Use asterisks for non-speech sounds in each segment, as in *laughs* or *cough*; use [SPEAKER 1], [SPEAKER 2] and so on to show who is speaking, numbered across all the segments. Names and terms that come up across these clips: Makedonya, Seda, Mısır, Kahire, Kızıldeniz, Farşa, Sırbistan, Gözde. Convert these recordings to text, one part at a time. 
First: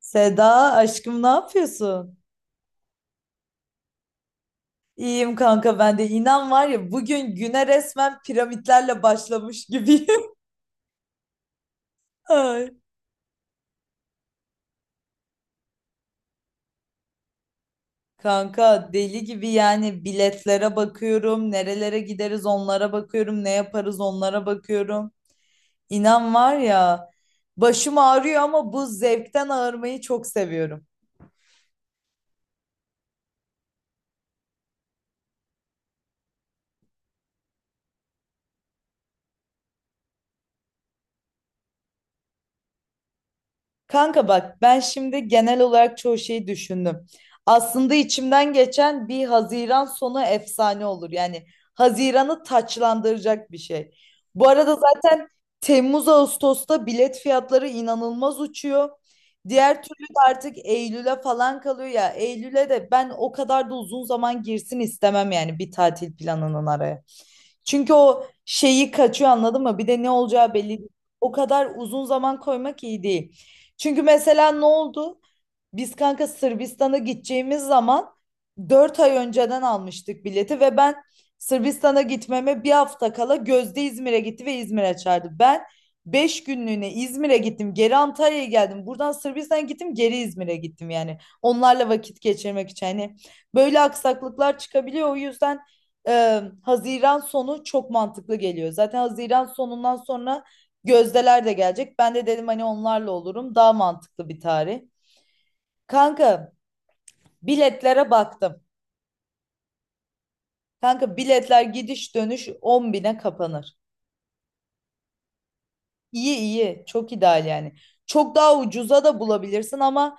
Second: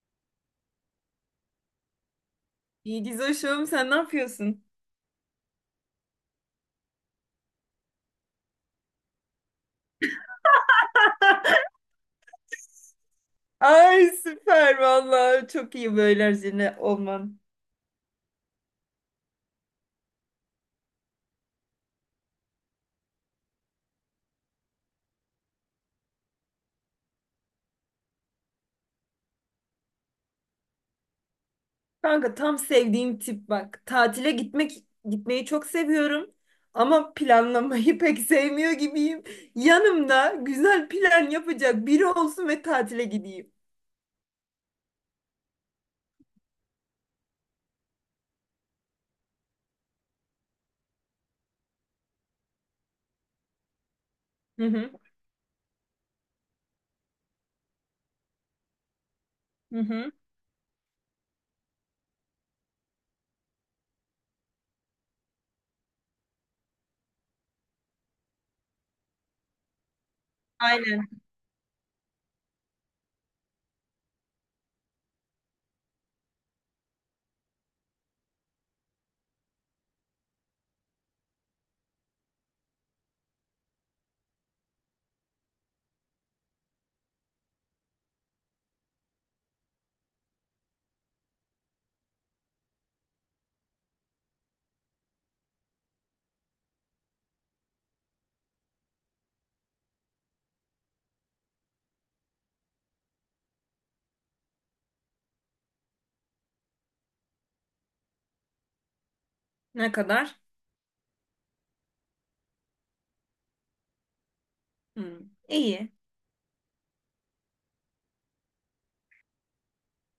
[SPEAKER 1] Seda aşkım ne yapıyorsun?
[SPEAKER 2] İyi Gizoş'um sen ne yapıyorsun?
[SPEAKER 1] İyiyim kanka ben de inan var ya bugün güne resmen piramitlerle başlamış gibiyim. *laughs* Ay.
[SPEAKER 2] Ay süper vallahi çok iyi böyle Erzine olman.
[SPEAKER 1] Kanka deli gibi yani biletlere bakıyorum, nerelere gideriz onlara bakıyorum, ne yaparız onlara bakıyorum. İnan var ya başım ağrıyor ama bu zevkten ağırmayı çok seviyorum.
[SPEAKER 2] Kanka tam sevdiğim tip bak. Tatile gitmek gitmeyi çok seviyorum ama planlamayı *laughs* pek sevmiyor gibiyim. Yanımda güzel plan yapacak biri olsun ve tatile gideyim.
[SPEAKER 1] Kanka bak ben şimdi genel olarak çoğu şeyi düşündüm. Aslında içimden geçen bir Haziran sonu efsane olur. Yani Haziran'ı taçlandıracak bir şey. Bu
[SPEAKER 2] Hı
[SPEAKER 1] arada
[SPEAKER 2] hı.
[SPEAKER 1] zaten Temmuz Ağustos'ta bilet fiyatları inanılmaz uçuyor.
[SPEAKER 2] Hı
[SPEAKER 1] Diğer türlü
[SPEAKER 2] hı.
[SPEAKER 1] de artık Eylül'e falan kalıyor ya. Eylül'e de ben o kadar da uzun zaman girsin istemem yani bir tatil planının araya. Çünkü o şeyi kaçıyor anladın mı? Bir de ne olacağı belli değil.
[SPEAKER 2] Aynen.
[SPEAKER 1] O kadar uzun zaman koymak iyi değil. Çünkü mesela ne oldu? Biz kanka Sırbistan'a gideceğimiz zaman 4 ay önceden almıştık bileti ve ben Sırbistan'a gitmeme bir hafta kala Gözde İzmir'e gitti ve İzmir'e çağırdı. Ben 5 günlüğüne İzmir'e gittim, geri Antalya'ya geldim. Buradan Sırbistan'a gittim, geri İzmir'e gittim yani. Onlarla vakit geçirmek için. Hani böyle aksaklıklar çıkabiliyor. O yüzden Haziran sonu çok mantıklı geliyor. Zaten Haziran sonundan sonra Gözdeler de gelecek. Ben de dedim hani onlarla olurum. Daha mantıklı bir tarih. Kanka biletlere baktım.
[SPEAKER 2] Ne kadar?
[SPEAKER 1] Kanka biletler gidiş dönüş 10 bine kapanır.
[SPEAKER 2] Hı. İyi.
[SPEAKER 1] İyi iyi çok ideal yani. Çok daha ucuza da bulabilirsin ama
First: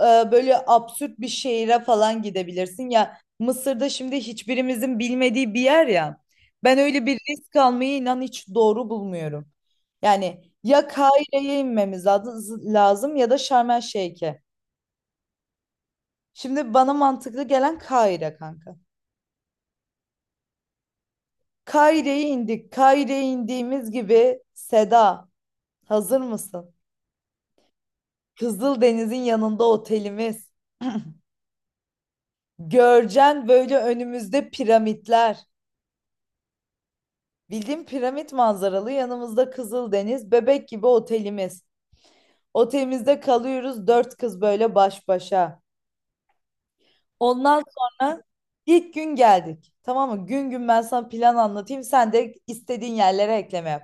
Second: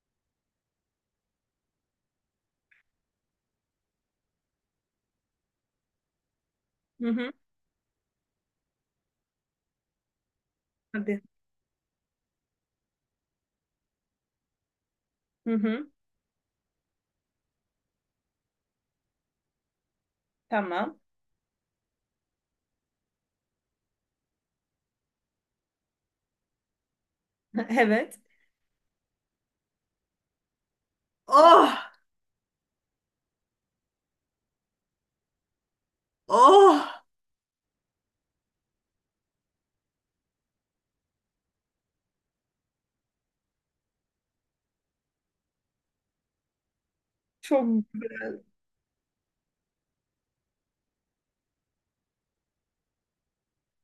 [SPEAKER 1] e, böyle absürt bir şehire falan gidebilirsin. Ya Mısır'da şimdi hiçbirimizin bilmediği bir yer ya. Ben öyle
[SPEAKER 2] Hı
[SPEAKER 1] bir
[SPEAKER 2] hı.
[SPEAKER 1] risk almayı inan hiç doğru bulmuyorum. Yani ya
[SPEAKER 2] Hadi.
[SPEAKER 1] Kahire'ye inmemiz lazım ya da Şarm El Şeyh'e.
[SPEAKER 2] Hı hı.
[SPEAKER 1] Şimdi bana mantıklı gelen Kahire kanka.
[SPEAKER 2] Tamam.
[SPEAKER 1] Kaire'ye indik. Kaire'ye indiğimiz gibi Seda, hazır mısın?
[SPEAKER 2] *laughs* Evet.
[SPEAKER 1] Kızıldeniz'in yanında otelimiz.
[SPEAKER 2] Oh!
[SPEAKER 1] Görcen böyle önümüzde piramitler.
[SPEAKER 2] Oh!
[SPEAKER 1] Bildiğin piramit manzaralı yanımızda Kızıldeniz, bebek gibi otelimiz. Otelimizde kalıyoruz dört kız böyle baş başa. Ondan
[SPEAKER 2] Çok
[SPEAKER 1] sonra
[SPEAKER 2] güzel.
[SPEAKER 1] ilk gün geldik. Tamam mı? Gün gün ben sana plan anlatayım. Sen de istediğin yerlere ekleme yap.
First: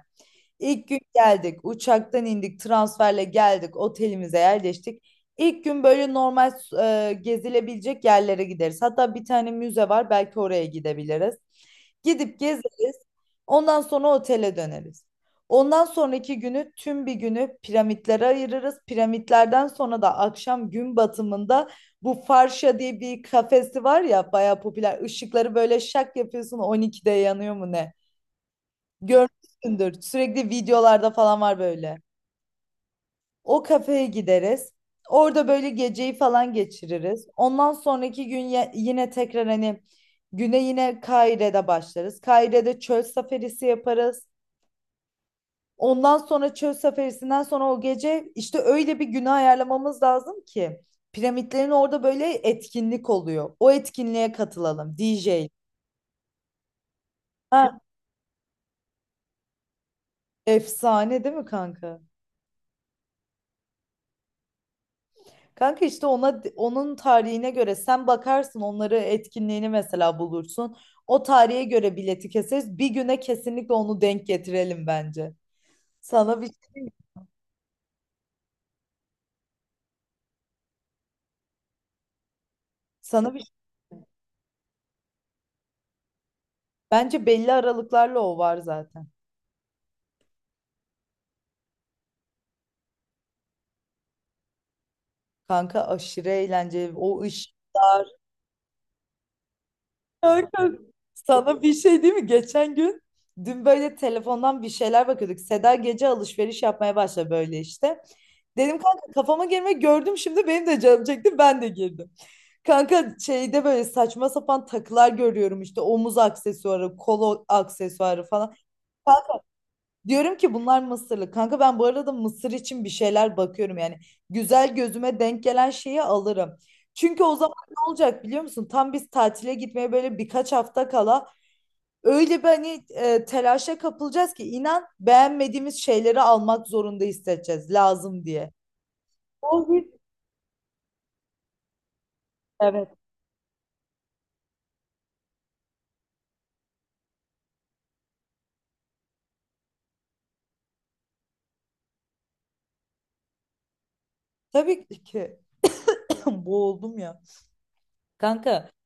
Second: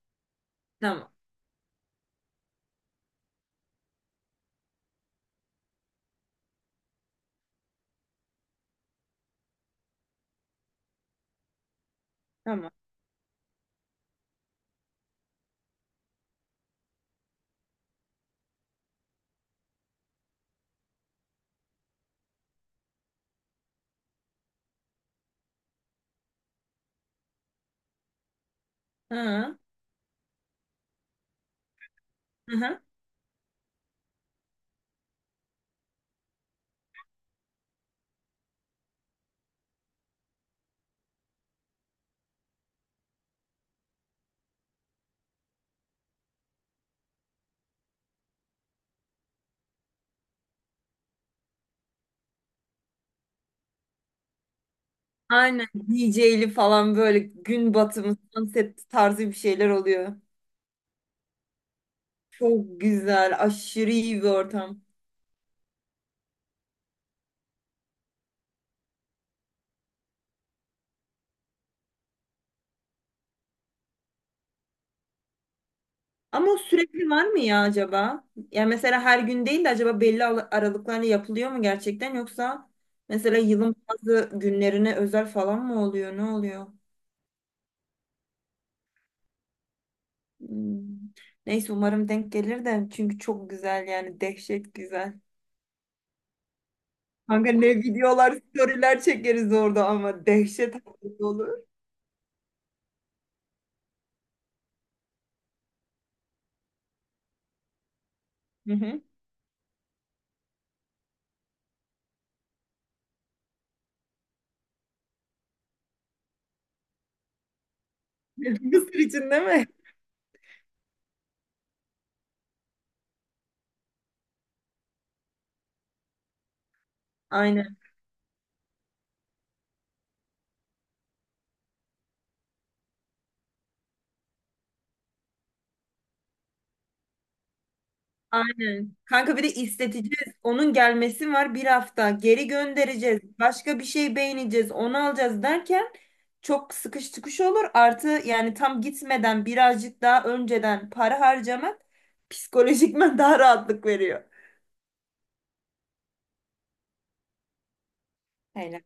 [SPEAKER 1] İlk gün
[SPEAKER 2] Tamam.
[SPEAKER 1] geldik. Uçaktan indik. Transferle geldik. Otelimize yerleştik. İlk gün böyle normal gezilebilecek yerlere gideriz. Hatta bir tane müze var. Belki oraya gidebiliriz. Gidip
[SPEAKER 2] Tamam.
[SPEAKER 1] gezeriz. Ondan sonra otele döneriz. Ondan sonraki günü tüm bir günü piramitlere ayırırız. Piramitlerden sonra da akşam gün batımında bu Farşa diye bir kafesi var ya bayağı popüler. Işıkları böyle şak yapıyorsun 12'de yanıyor mu ne?
[SPEAKER 2] Hı.
[SPEAKER 1] Görmüşsündür. Sürekli videolarda falan var böyle.
[SPEAKER 2] Hı hı.
[SPEAKER 1] O kafeye gideriz. Orada böyle geceyi falan geçiririz. Ondan sonraki gün yine tekrar hani güne yine Kaire'de başlarız. Kaire'de çöl safarisi yaparız. Ondan sonra çöl safarisinden sonra o gece işte öyle bir güne ayarlamamız lazım ki piramitlerin orada böyle etkinlik oluyor. O etkinliğe katılalım DJ.
[SPEAKER 2] Aynen DJ'li falan böyle gün
[SPEAKER 1] Ha,
[SPEAKER 2] batımı, sunset tarzı bir şeyler oluyor.
[SPEAKER 1] efsane değil mi kanka?
[SPEAKER 2] Çok güzel, aşırı iyi bir ortam.
[SPEAKER 1] Kanka işte ona onun tarihine göre sen bakarsın onları etkinliğini mesela bulursun. O tarihe göre bileti keseriz. Bir güne kesinlikle onu denk getirelim bence. Sana bir
[SPEAKER 2] Ama o
[SPEAKER 1] şey diyeyim
[SPEAKER 2] sürekli
[SPEAKER 1] mi?
[SPEAKER 2] var mı ya acaba? Yani mesela her gün değil de acaba belli aralıklarla yapılıyor mu gerçekten yoksa
[SPEAKER 1] sana bir
[SPEAKER 2] mesela
[SPEAKER 1] şey
[SPEAKER 2] yılın
[SPEAKER 1] diyeyim mi?
[SPEAKER 2] bazı günlerine özel falan mı oluyor? Ne oluyor?
[SPEAKER 1] Bence belli aralıklarla o var zaten.
[SPEAKER 2] Hmm. Neyse umarım denk gelir de çünkü çok güzel yani dehşet güzel.
[SPEAKER 1] Kanka aşırı eğlenceli. O
[SPEAKER 2] Kanka
[SPEAKER 1] ışık.
[SPEAKER 2] ne videolar, storyler çekeriz orada ama
[SPEAKER 1] Kanka,
[SPEAKER 2] dehşet olur.
[SPEAKER 1] sana bir şey değil mi? Geçen gün dün böyle telefondan bir şeyler bakıyorduk. Seda gece alışveriş yapmaya başladı böyle işte.
[SPEAKER 2] Hı
[SPEAKER 1] Dedim
[SPEAKER 2] hı.
[SPEAKER 1] kanka kafama girme gördüm şimdi benim de canım çekti ben de girdim. Kanka şeyde böyle saçma sapan takılar görüyorum işte omuz aksesuarı, kol aksesuarı falan.
[SPEAKER 2] *laughs* Mısır için değil
[SPEAKER 1] Kanka,
[SPEAKER 2] mi?
[SPEAKER 1] diyorum ki bunlar Mısırlı. Kanka ben bu arada Mısır için bir şeyler bakıyorum yani. Güzel gözüme denk gelen şeyi alırım. Çünkü o zaman
[SPEAKER 2] Aynen,
[SPEAKER 1] ne olacak biliyor musun? Tam biz tatile gitmeye böyle birkaç hafta kala öyle bir hani telaşa kapılacağız ki inan beğenmediğimiz şeyleri almak zorunda hissedeceğiz lazım diye.
[SPEAKER 2] aynen. kanka bir de
[SPEAKER 1] O bir
[SPEAKER 2] isteteceğiz. Onun gelmesi var bir hafta. Geri
[SPEAKER 1] Evet.
[SPEAKER 2] göndereceğiz. Başka bir şey beğeneceğiz. Onu alacağız derken çok sıkış tıkış olur. Artı yani tam gitmeden birazcık daha önceden para harcamak psikolojikmen daha rahatlık veriyor.
[SPEAKER 1] Tabii ki *clears throat* boğuldum ya. Kanka
[SPEAKER 2] Aynen.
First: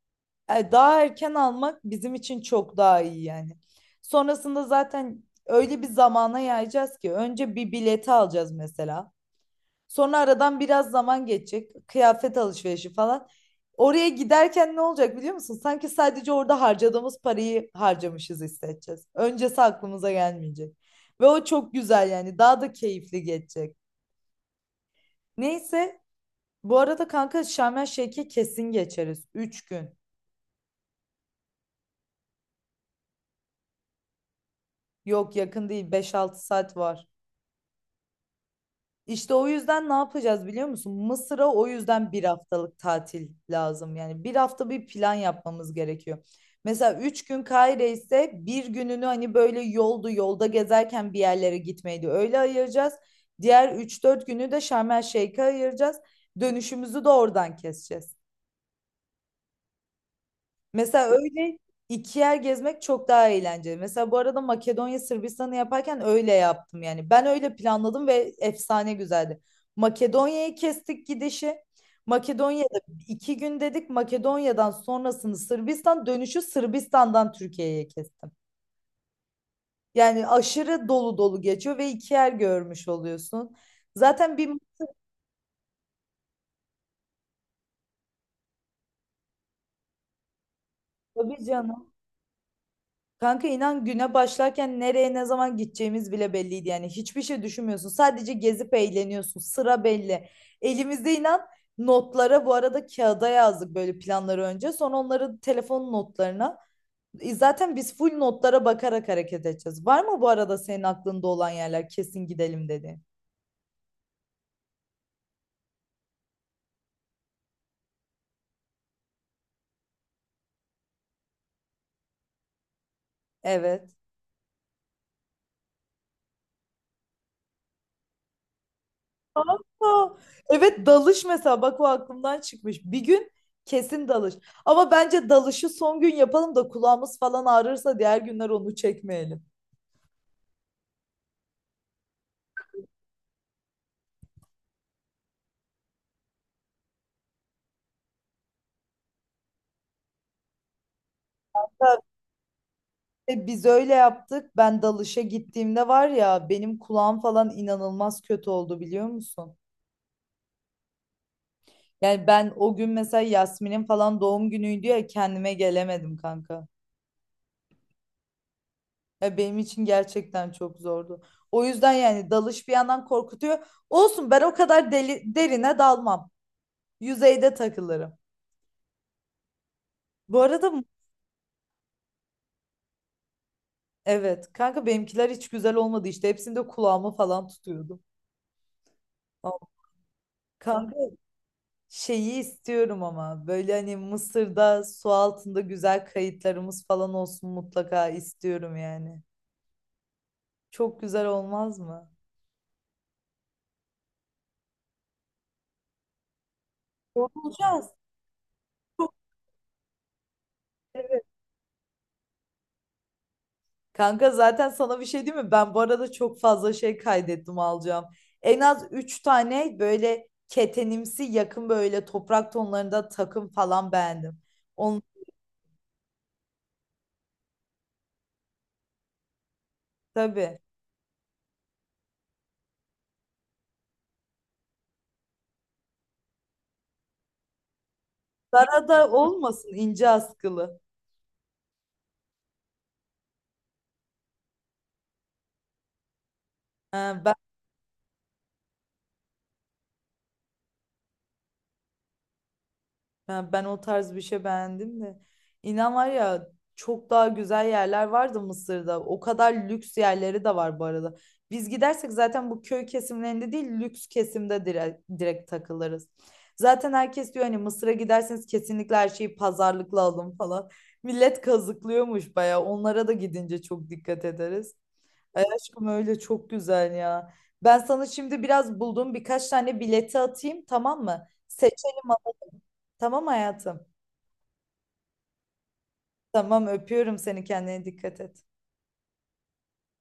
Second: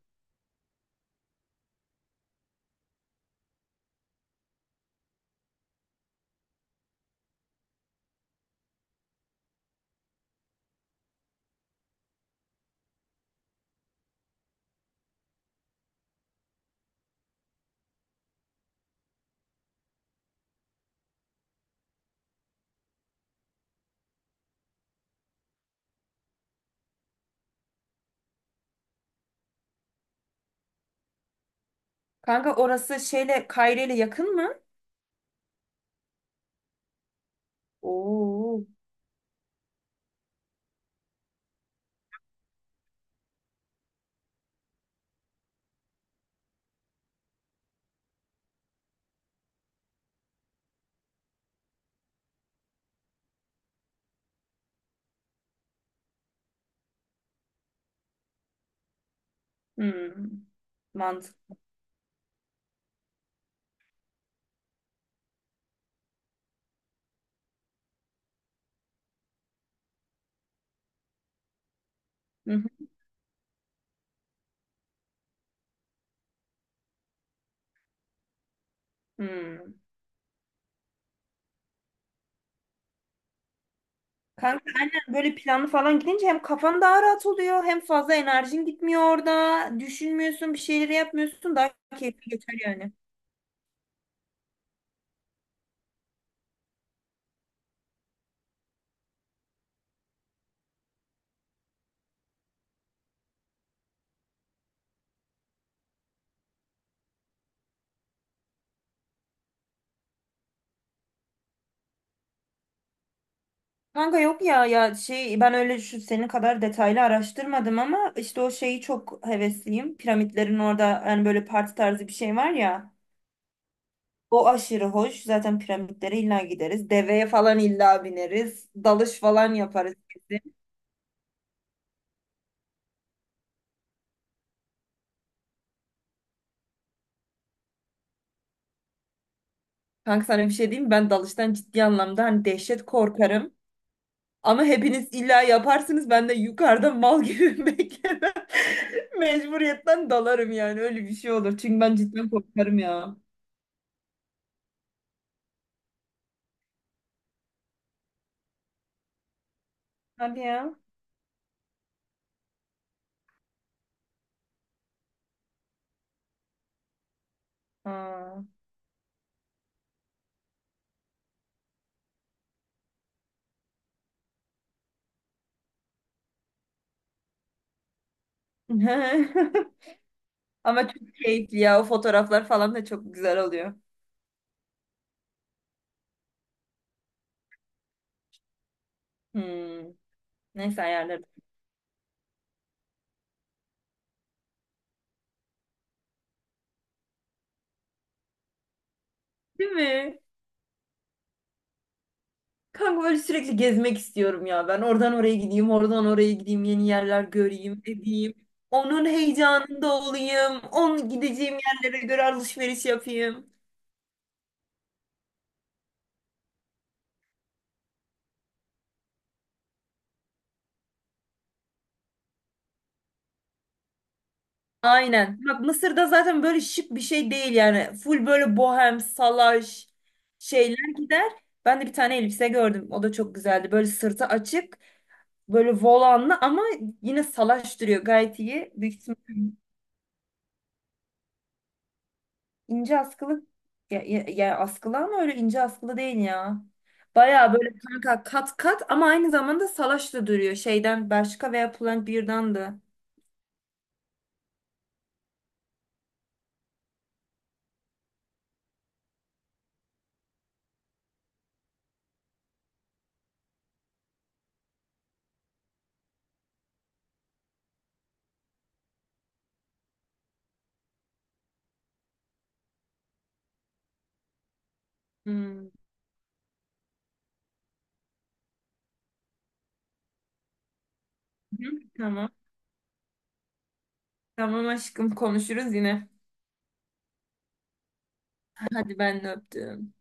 [SPEAKER 1] daha erken almak bizim için çok daha iyi yani. Sonrasında zaten öyle bir zamana yayacağız ki önce bir bileti alacağız mesela. Sonra aradan biraz zaman geçecek. Kıyafet alışverişi falan. Oraya giderken ne olacak biliyor musun? Sanki sadece orada harcadığımız parayı harcamışız hissedeceğiz. Öncesi aklımıza gelmeyecek. Ve o çok güzel yani. Daha da keyifli geçecek. Neyse. Bu arada kanka Şarm El Şeyh'e kesin geçeriz. 3 gün.
[SPEAKER 2] Kanka orası şeyle Kayre ile yakın mı?
[SPEAKER 1] Yok yakın değil. Beş altı saat var.
[SPEAKER 2] Oo.
[SPEAKER 1] İşte o yüzden ne yapacağız biliyor musun? Mısır'a o yüzden bir haftalık tatil lazım. Yani bir hafta bir plan yapmamız gerekiyor. Mesela üç gün Kahire ise bir gününü hani böyle yoldu yolda gezerken bir yerlere gitmeydi. Öyle ayıracağız. Diğer üç dört günü de Şarm El Şeyh'e ayıracağız. Dönüşümüzü de oradan keseceğiz.
[SPEAKER 2] Hmm.
[SPEAKER 1] Mesela
[SPEAKER 2] Mantıklı.
[SPEAKER 1] öyle iki yer gezmek çok daha eğlenceli. Mesela bu arada Makedonya Sırbistan'ı yaparken öyle yaptım yani. Ben öyle planladım ve efsane güzeldi. Makedonya'yı kestik gidişi.
[SPEAKER 2] Hı
[SPEAKER 1] Makedonya'da
[SPEAKER 2] hı.
[SPEAKER 1] iki gün dedik. Makedonya'dan sonrasını Sırbistan dönüşü Sırbistan'dan Türkiye'ye kestim.
[SPEAKER 2] Hmm.
[SPEAKER 1] Yani aşırı dolu dolu geçiyor ve iki yer görmüş oluyorsun. Zaten bir
[SPEAKER 2] Kanka aynen böyle planlı falan gidince hem kafan daha rahat oluyor hem fazla enerjin gitmiyor orada. Düşünmüyorsun bir şeyleri
[SPEAKER 1] tabii
[SPEAKER 2] yapmıyorsun daha
[SPEAKER 1] canım.
[SPEAKER 2] keyifli geçer yani.
[SPEAKER 1] Kanka inan güne başlarken nereye ne zaman gideceğimiz bile belliydi yani hiçbir şey düşünmüyorsun sadece gezip eğleniyorsun sıra belli elimizde inan notlara bu arada kağıda yazdık böyle planları önce sonra onları telefon notlarına. Zaten biz full notlara bakarak hareket edeceğiz var mı bu arada senin aklında olan yerler kesin gidelim dedi.
[SPEAKER 2] Kanka yok ya ya şey ben öyle şu senin kadar detaylı araştırmadım ama işte o şeyi çok hevesliyim. Piramitlerin orada yani böyle parti tarzı bir şey var ya.
[SPEAKER 1] Evet.
[SPEAKER 2] O aşırı hoş. Zaten piramitlere illa gideriz. Deveye falan illa bineriz. Dalış falan yaparız.
[SPEAKER 1] Aa,
[SPEAKER 2] Kesin.
[SPEAKER 1] evet dalış mesela bak o aklımdan çıkmış. Bir gün kesin dalış. Ama bence dalışı son gün yapalım da kulağımız falan ağrırsa diğer günler onu çekmeyelim.
[SPEAKER 2] Kanka sana bir şey diyeyim mi? Ben dalıştan ciddi anlamda hani dehşet korkarım. Ama hepiniz illa yaparsınız. Ben de yukarıda mal gibi *laughs* beklemem. Mecburiyetten dalarım yani. Öyle bir şey olur. Çünkü ben cidden korkarım ya.
[SPEAKER 1] Tabii biz öyle yaptık. Ben dalışa gittiğimde var ya benim kulağım falan inanılmaz kötü oldu biliyor musun?
[SPEAKER 2] Hadi ya.
[SPEAKER 1] Yani ben o gün mesela Yasmin'in falan doğum günüydü ya kendime gelemedim kanka.
[SPEAKER 2] Ha.
[SPEAKER 1] Ya benim için gerçekten çok zordu. O yüzden yani dalış bir yandan korkutuyor. Olsun ben o kadar deli, derine dalmam. Yüzeyde takılırım.
[SPEAKER 2] *laughs*
[SPEAKER 1] Bu arada m-
[SPEAKER 2] Ama çok keyifli ya. O fotoğraflar falan da çok güzel oluyor.
[SPEAKER 1] evet kanka benimkiler hiç güzel olmadı işte hepsinde kulağımı falan tutuyordum. Ama
[SPEAKER 2] Hmm. Neyse
[SPEAKER 1] kanka
[SPEAKER 2] ayarlarım.
[SPEAKER 1] şeyi istiyorum ama böyle hani Mısır'da su altında güzel kayıtlarımız falan olsun mutlaka istiyorum yani.
[SPEAKER 2] Değil mi?
[SPEAKER 1] Çok güzel olmaz mı?
[SPEAKER 2] Kanka böyle sürekli gezmek istiyorum ya. Ben oradan oraya gideyim, oradan oraya gideyim, yeni yerler göreyim,
[SPEAKER 1] Olacağız.
[SPEAKER 2] edeyim. Onun
[SPEAKER 1] Çok.
[SPEAKER 2] heyecanında olayım. Onun
[SPEAKER 1] Evet.
[SPEAKER 2] gideceğim yerlere göre alışveriş yapayım.
[SPEAKER 1] Kanka zaten sana bir şey diyeyim mi? Ben bu arada çok fazla şey kaydettim alacağım. En az 3 tane böyle ketenimsi yakın böyle toprak tonlarında takım falan beğendim.
[SPEAKER 2] Aynen. Bak Mısır'da zaten böyle şık bir şey değil yani. Full böyle bohem, salaş
[SPEAKER 1] Tabii.
[SPEAKER 2] şeyler gider. Ben de bir tane elbise gördüm. O da çok güzeldi. Böyle sırtı açık, böyle volanlı ama yine salaş duruyor. Gayet iyi.
[SPEAKER 1] Dara
[SPEAKER 2] Büyük
[SPEAKER 1] da
[SPEAKER 2] ihtimal
[SPEAKER 1] olmasın ince askılı.
[SPEAKER 2] ince askılı. Ya, askılı ama öyle ince askılı değil ya.
[SPEAKER 1] Ha, ben
[SPEAKER 2] Baya böyle kanka kat kat ama aynı zamanda salaş da duruyor. Şeyden Bershka veya Pull&Bear'dan da.
[SPEAKER 1] ha, ben o tarz bir şey beğendim de. İnan var ya çok daha güzel yerler vardı Mısır'da. O kadar lüks yerleri de var bu arada. Biz gidersek zaten bu köy kesimlerinde değil lüks kesimde direkt, direkt takılırız. Zaten herkes diyor hani Mısır'a giderseniz kesinlikle her şeyi pazarlıkla alın falan. Millet kazıklıyormuş bayağı. Onlara da gidince çok dikkat ederiz. Ay
[SPEAKER 2] Hmm.
[SPEAKER 1] aşkım öyle çok güzel ya. Ben sana şimdi biraz bulduğum birkaç tane bileti atayım tamam mı?
[SPEAKER 2] Hı,
[SPEAKER 1] Seçelim
[SPEAKER 2] tamam.
[SPEAKER 1] tamam hayatım.
[SPEAKER 2] Tamam aşkım konuşuruz yine.
[SPEAKER 1] Tamam öpüyorum seni kendine dikkat et.
[SPEAKER 2] Hadi ben de öptüm.